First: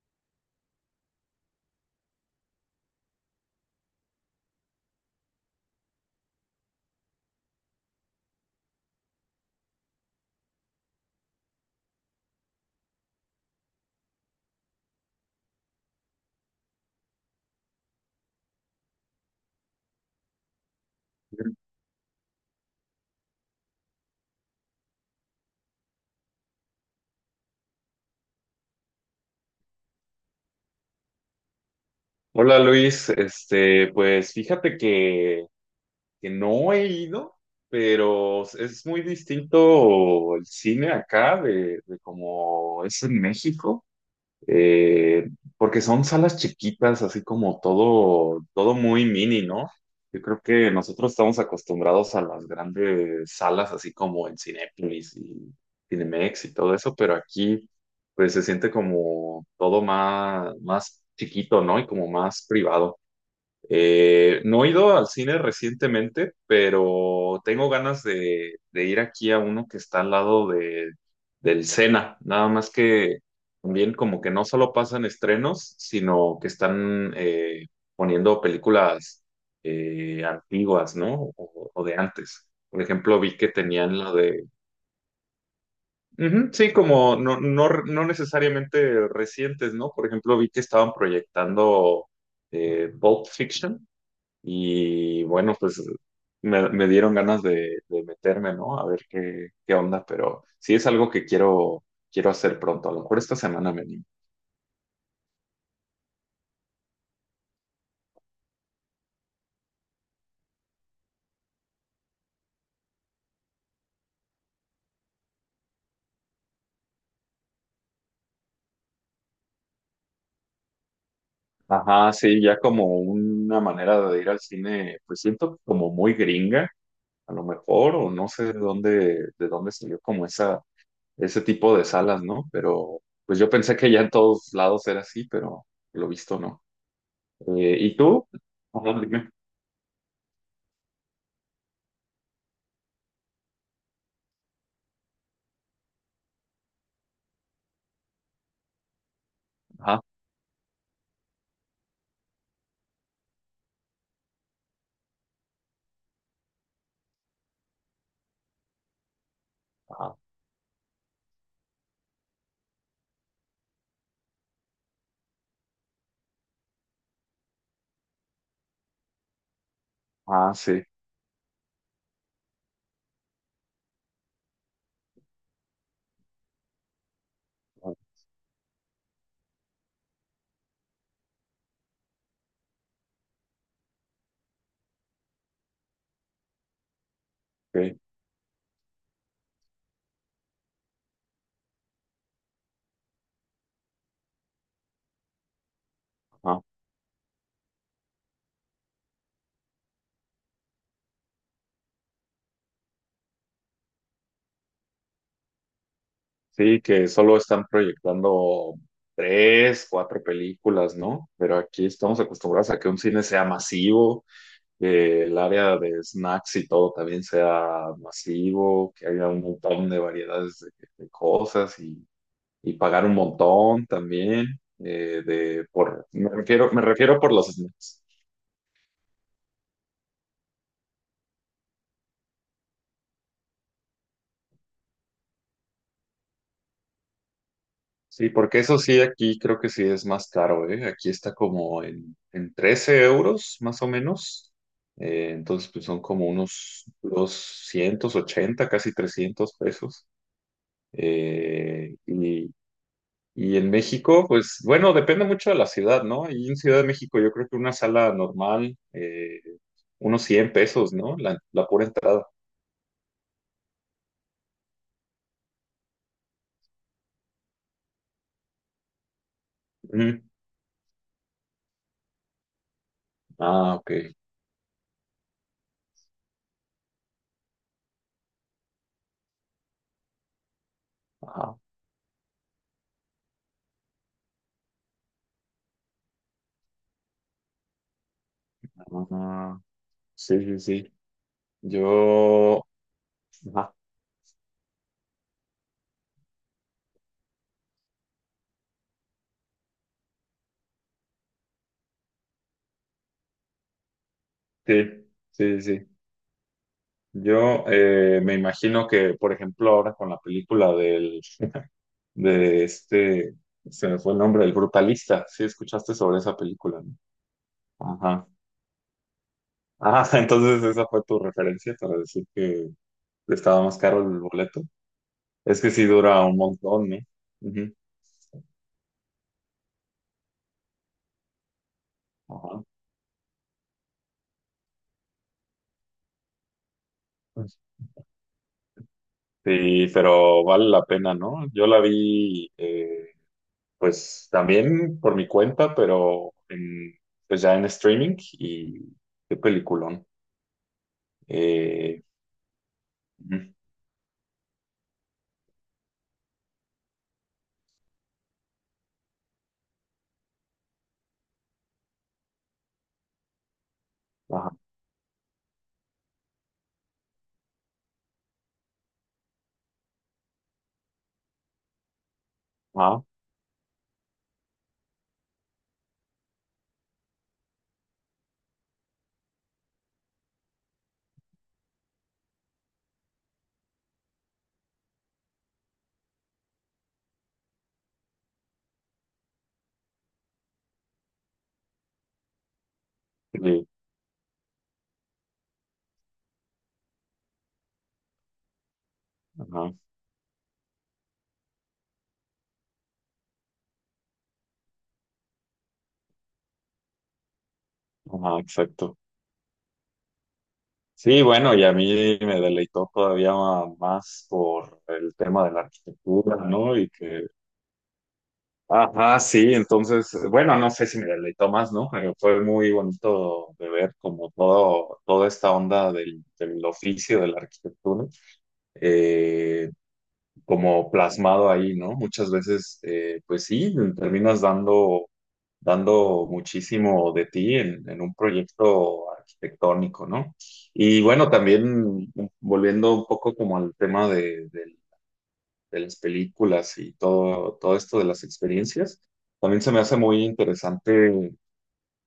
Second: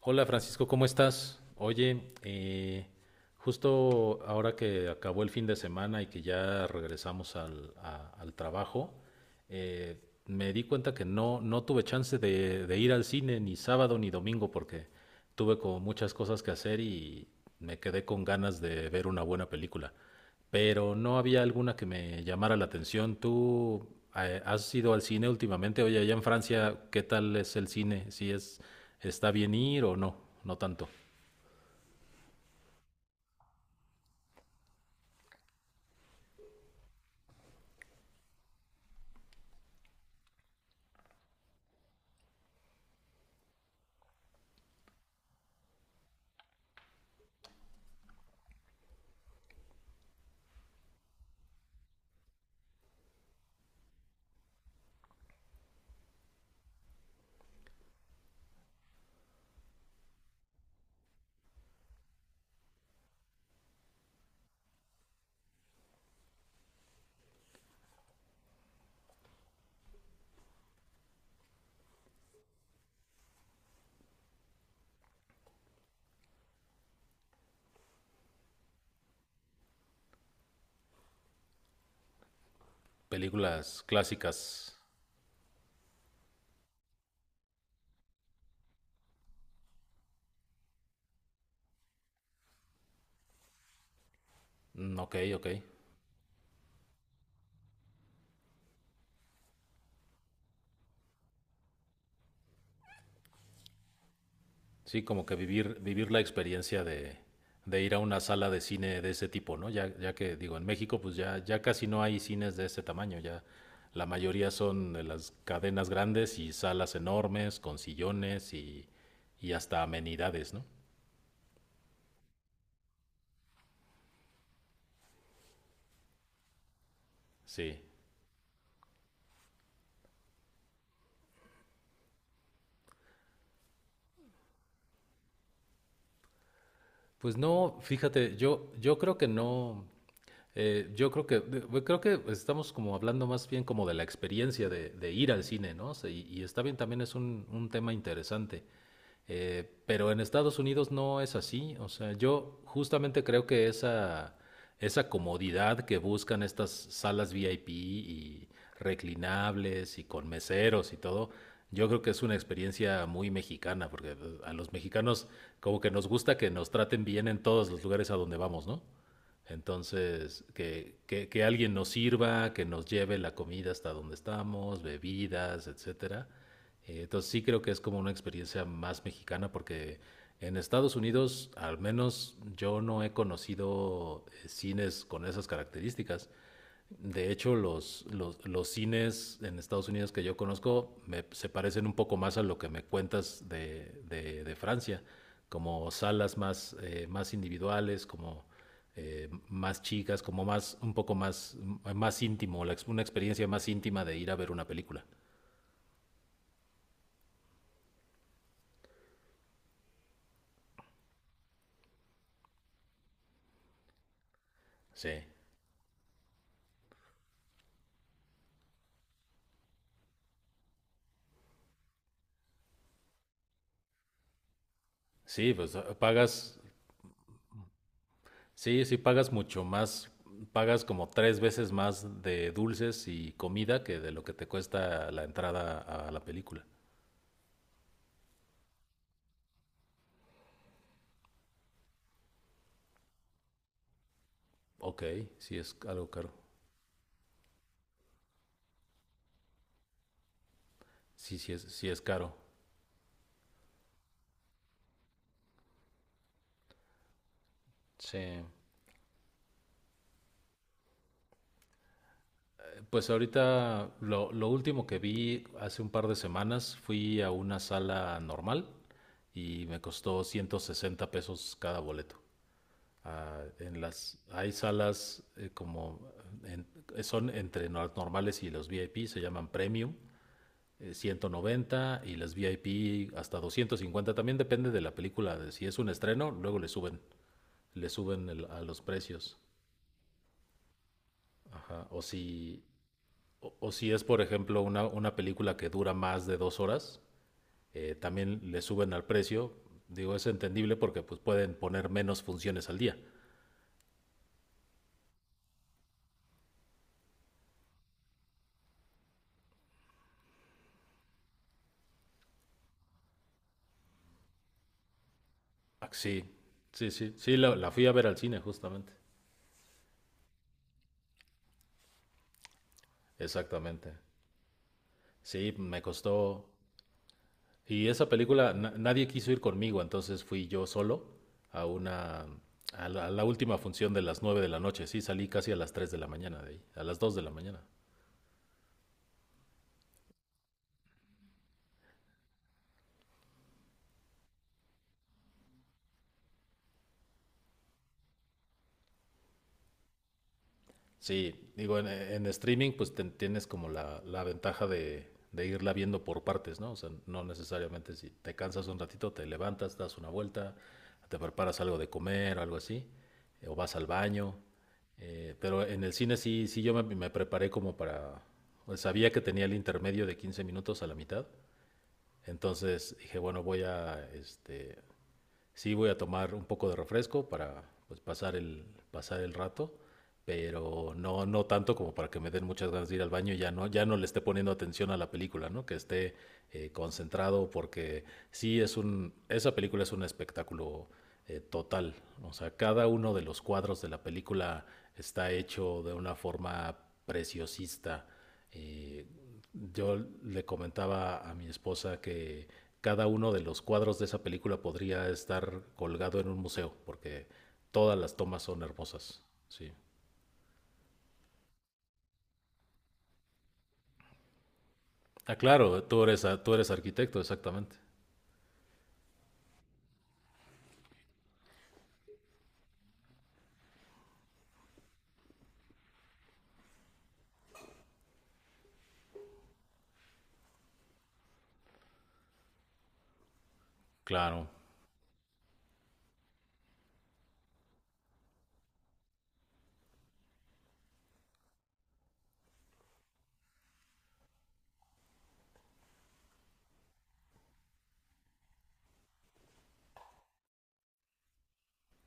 Hola Francisco, ¿cómo estás? Oye, justo ahora que acabó el fin de semana y que ya regresamos al trabajo, eh, me di cuenta que no tuve chance de ir al cine ni sábado ni domingo porque tuve como muchas cosas que hacer y me quedé con ganas de ver una buena película pero no había alguna que me llamara la atención. ¿Tú has ido al cine últimamente? Oye, allá en Francia, ¿qué tal es el cine? ¿Si es está bien ir o no? No tanto. Hola Luis, pues fíjate que no he ido, pero es muy distinto el cine acá de como es en México. eh, Porque son salas chiquitas, así como todo, todo muy mini, ¿no? Yo creo que nosotros estamos acostumbrados a las grandes salas, así como en Cinépolis y Cinemex y todo eso, pero aquí pues se siente como todo más, más chiquito, ¿no? Y como más privado. No he ido al cine recientemente, pero tengo ganas de ir aquí a uno que está al lado del Sena. Nada más que también como que no solo pasan estrenos, sino que están poniendo películas antiguas, ¿no? O de antes. Por ejemplo, vi que Películas tenían la de... clásicas. Ujú, sí, como no, no, no necesariamente recientes, ¿no? Por ejemplo, vi que estaban proyectando Pulp Fiction Mm, ok, y ok. bueno, pues me dieron ganas de meterme, ¿no? A ver qué, qué onda, pero sí es algo que quiero, quiero hacer pronto. A lo mejor esta semana me animo. Sí, como que vivir la experiencia de ir a una sala de cine de ese tipo, ¿no? Ya que digo, en México pues ya casi no hay cines de ese tamaño, ya la mayoría son de las cadenas grandes y salas enormes con sillones y hasta amenidades, ¿no? Ajá, sí, ya como una manera de ir al cine, pues siento como muy gringa, a lo Sí. mejor, o no sé de dónde salió como esa, ese tipo de salas, ¿no? Pero pues yo pensé que ya en todos lados era así, pero lo visto no. Pues no, ¿Y tú? fíjate, yo Ajá, creo que dime. no, yo creo que, bueno, creo que estamos como hablando más bien como de la experiencia de ir al cine, ¿no? O sea, y está bien, también es un tema interesante. Ajá, Pero en Estados Unidos no es así. O sea, yo justamente creo que esa comodidad que buscan estas salas VIP y reclinables y ajá, con meseros y todo, yo creo que es una experiencia muy mexicana, porque a los mexicanos como que nos gusta que nos traten bien en todos los lugares a donde vamos, ¿no? Entonces, ah, sí. Que alguien nos sirva, que nos lleve la comida hasta donde estamos, bebidas, etcétera. Entonces sí creo que es Ok. como una experiencia más mexicana porque en Estados Unidos al menos yo no he conocido cines con esas características. De hecho, los cines en Estados Unidos que yo conozco se parecen un poco más a lo que me cuentas de Francia, como salas Ajá. más, más individuales, como más chicas, como un poco más, más íntimo, una experiencia más íntima de ir a ver una película. Sí, que solo están proyectando tres, cuatro películas, ¿no? Pero aquí estamos acostumbrados a que un cine sea masivo, Sí. que el área de snacks y todo también sea masivo, que haya un montón de variedades de cosas y pagar un montón también Sí, de pues por me pagas, refiero me refiero por los snacks. Sí pagas mucho más, pagas como tres veces más de dulces y comida que de lo que te cuesta la entrada a la película. Sí, porque eso sí, aquí creo que sí es más caro, ¿eh? Aquí está como en 13 euros, más o menos. Ok, sí Entonces, es pues son algo como caro. unos 280, casi 300 pesos. Sí Eh, es caro. y, y en México, pues bueno, depende mucho de la ciudad, ¿no? Y en Ciudad de México yo creo que una sala Sí. normal, unos 100 pesos, ¿no? La pura entrada. Pues ahorita lo último que vi hace un par de semanas fui a una sala normal y me Ujú. costó 160 pesos cada boleto. Ah, Ah, en ok. las, hay salas como en- son entre las normales y los VIP, se llaman Premium, Ajá. 190 y las VIP hasta 250. También depende de la película, de si es un estreno, luego le suben a los Ah, precios. ah, sí, sí, sí. Ajá, o si, Yo... o ajá. si es, por ejemplo, una película que dura más de dos horas, también le suben al precio. Digo, es entendible porque pues, pueden poner menos funciones al día. Sí, sí, sí. Yo me imagino que, por ejemplo, ahora con la película del, de este, se me fue el nombre, el Brutalista, sí Ah, escuchaste sobre sí, esa película, sí, ¿no? sí, la, la fui a ver al Ajá. cine justamente, Ah, entonces esa fue tu referencia para decir que estaba más exactamente. caro el boleto. Sí, Es que me sí dura un costó. montón, ¿no? Ujú. Y esa película, nadie quiso ir conmigo, entonces fui yo solo a una, Ajá. A la última función de las 9 de la noche. Sí, salí casi a las 3 de la mañana de ahí, a las 2 de la mañana. Sí, pero vale la pena, ¿no? Yo la vi, pues también por mi cuenta, pero en- pues ya en streaming y qué peliculón. Sí, digo, Eh, en streaming pues ujú, tienes como la ventaja de irla viendo por partes, ¿no? O sea, no necesariamente si te cansas un ratito, te levantas, das una vuelta, te preparas algo de comer, algo así, o vas al baño. ajá, Pero en el cine sí, sí yo me preparé como para... pues, sabía que tenía el intermedio de 15 minutos a la mitad, entonces ajá, dije, bueno, voy a, este, sí voy a tomar un poco de refresco para pues, pasar el rato, pero no, no tanto como para que me den muchas ganas de ir al baño y ya no, ya no le esté poniendo atención a la película, ¿no? Que esté concentrado porque sí es un, esa película es un espectáculo total. O sea, cada uno de los sí, cuadros de la película está hecho de una forma preciosista. eh, ajá, yo le comentaba a mi esposa que cada uno de los cuadros de esa película podría estar colgado en un museo, porque todas las ajá, tomas son exacto. hermosas. Sí. Sí, bueno, y a mí me deleitó todavía más por el Ah, tema de la claro, arquitectura, tú eres ¿no? Y arquitecto, que, exactamente. ajá, sí, entonces, bueno, no sé si me deleitó más, ¿no? Pero fue muy bonito de ver como todo, toda esta onda del, del oficio de la arquitectura. Eh, Como plasmado ahí, ¿no? Muchas veces, pues sí, terminas Claro, dando, dando muchísimo de ti en un proyecto arquitectónico, ¿no? Y bueno, también volviendo un poco como al tema de, del- de las películas y todo, todo esto de las experiencias, también se me hace muy interesante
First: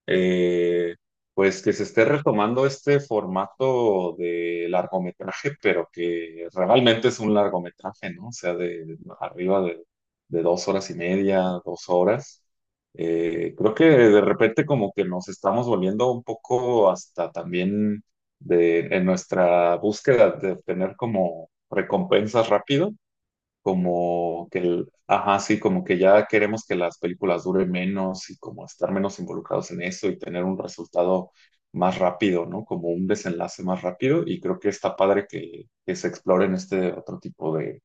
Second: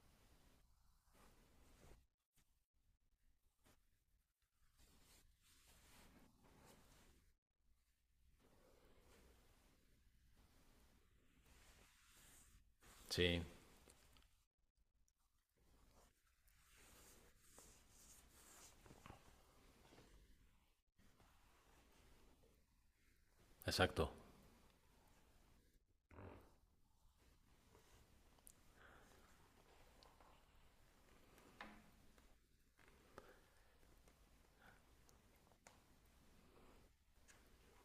eh, pues que se esté retomando este formato de largometraje, pero que realmente es un largometraje, ¿no? O sea, de arriba de 2 horas y media, 2 horas. sí, Creo que de repente como que nos estamos volviendo un poco hasta también de, en nuestra búsqueda de obtener como recompensas rápido exacto. como que el, ajá, sí, como que ya queremos que las películas duren menos y como estar menos involucrados en eso y tener un resultado más rápido, ¿no? Como un desenlace más rápido y creo que está padre que se exploren este otro tipo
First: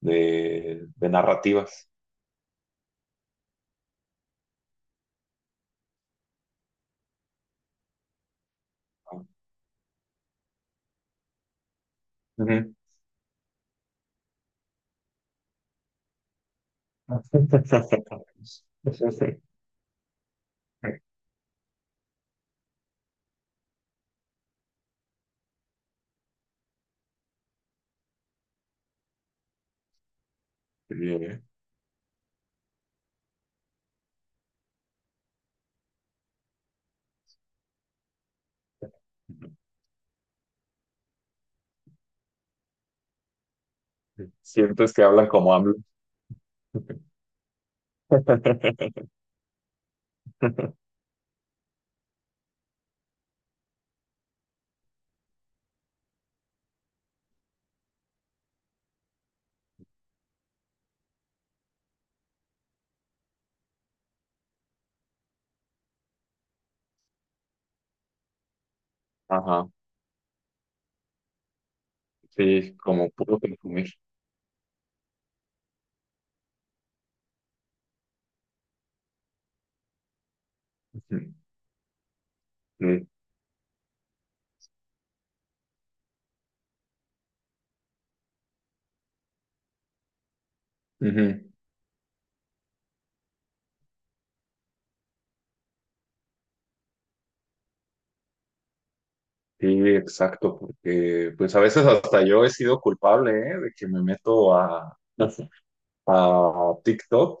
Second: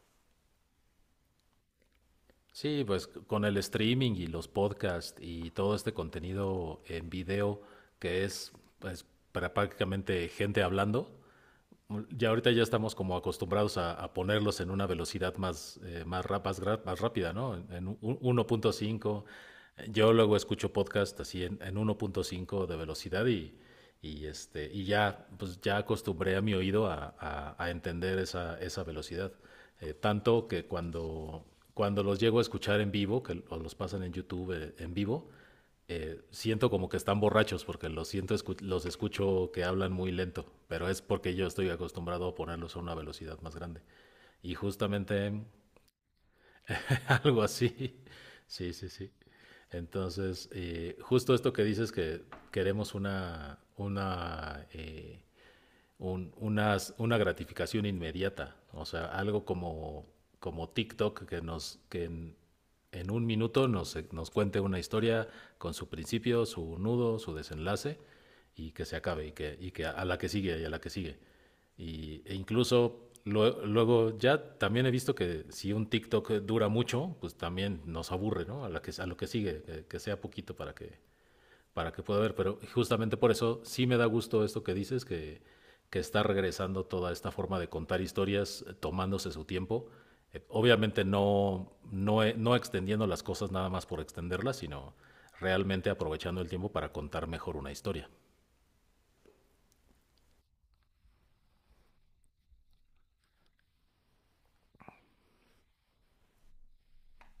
de narrativas. Sí, pues con el streaming y los podcasts y todo este contenido en video que es pues, ¿No? para prácticamente gente hablando, ya ahorita ya Ujú. estamos como acostumbrados a ponerlos en una velocidad más, más rápida, ¿no? En 1.5. Yo luego escucho podcast así en 1.5 de velocidad este, y ya, pues ya acostumbré a mi oído a, a entender esa, esa velocidad. Tanto que Sí, eh. cuando, cuando los llego a escuchar en vivo, que o los pasan en YouTube en vivo, siento como que están borrachos porque los siento los escucho que hablan muy lento, pero es porque yo estoy acostumbrado a ponerlos a una velocidad más grande. Y Sientes que hablan justamente como hablan. algo así. Sí, sí, sí. Entonces, justo esto que dices que queremos una una gratificación inmediata, o sea, algo como, como TikTok que nos que en un minuto nos cuente una historia con su principio, su nudo, su desenlace y que se acabe Ajá, y que a la que sigue y a la que sigue. Y, e sí, como incluso puro consumir. luego ya también he visto que si un TikTok dura mucho, pues también nos aburre, ¿no? A lo que sigue, que sea poquito Ujú, para que pueda ver, pero sí. justamente por eso sí me da gusto esto que dices, que está regresando toda esta forma de contar historias tomándose su tiempo. Obviamente Ujú. No extendiendo las cosas nada más por extenderlas, sino realmente aprovechando el tiempo para contar mejor una historia. Sí, exacto, porque pues a veces hasta yo he sido culpable, ¿eh? De que me meto a TikTok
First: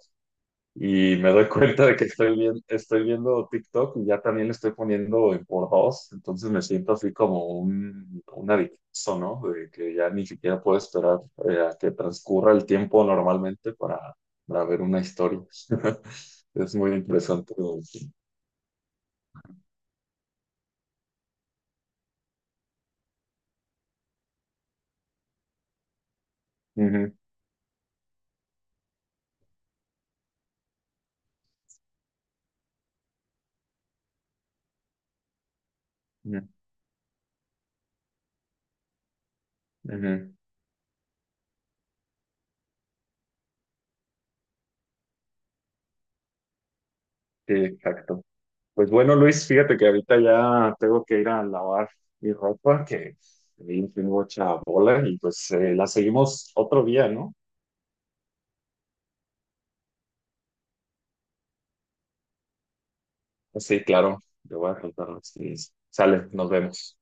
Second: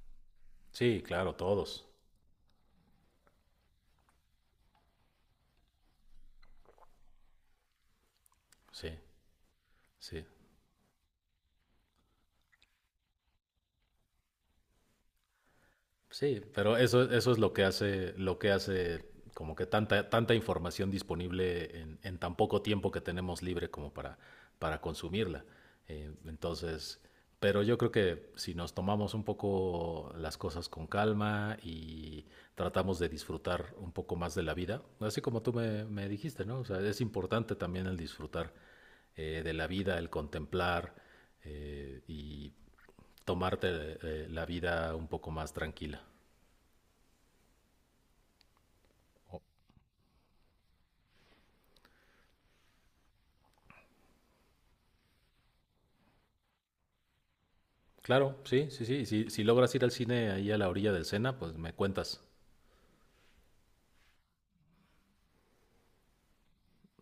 Sí, y me claro, doy todos. cuenta de que estoy, bien, estoy viendo TikTok y ya también le estoy poniendo en por 2, entonces me siento así como un adicto, Sí, ¿no? De que ya sí. ni siquiera puedo esperar a que transcurra el tiempo normalmente para ver una historia. Sí, Es pero muy eso es interesante. Ujú, lo que hace como que tanta, tanta información disponible en tan poco tiempo que tenemos libre como para consumirla. Entonces, pero yo creo que si nos tomamos un poco las cosas con calma y tratamos de disfrutar un poco más de la vida, así como tú me dijiste, ujú, ¿no? O sea, es importante también el disfrutar de la vida, el ujú. contemplar y tomarte de la vida un poco más tranquila. Sí, exacto. Pues bueno, Luis, fíjate que ahorita ya tengo que ir a lavar mi ropa, que vi tengo mucha bola, y pues la seguimos otro día, ¿no? Claro, sí, sí, sí. Si, si logras ir al cine ahí a la orilla del Sena, pues me cuentas. Sí, claro, te voy a contar. Sí, sale, nos vemos.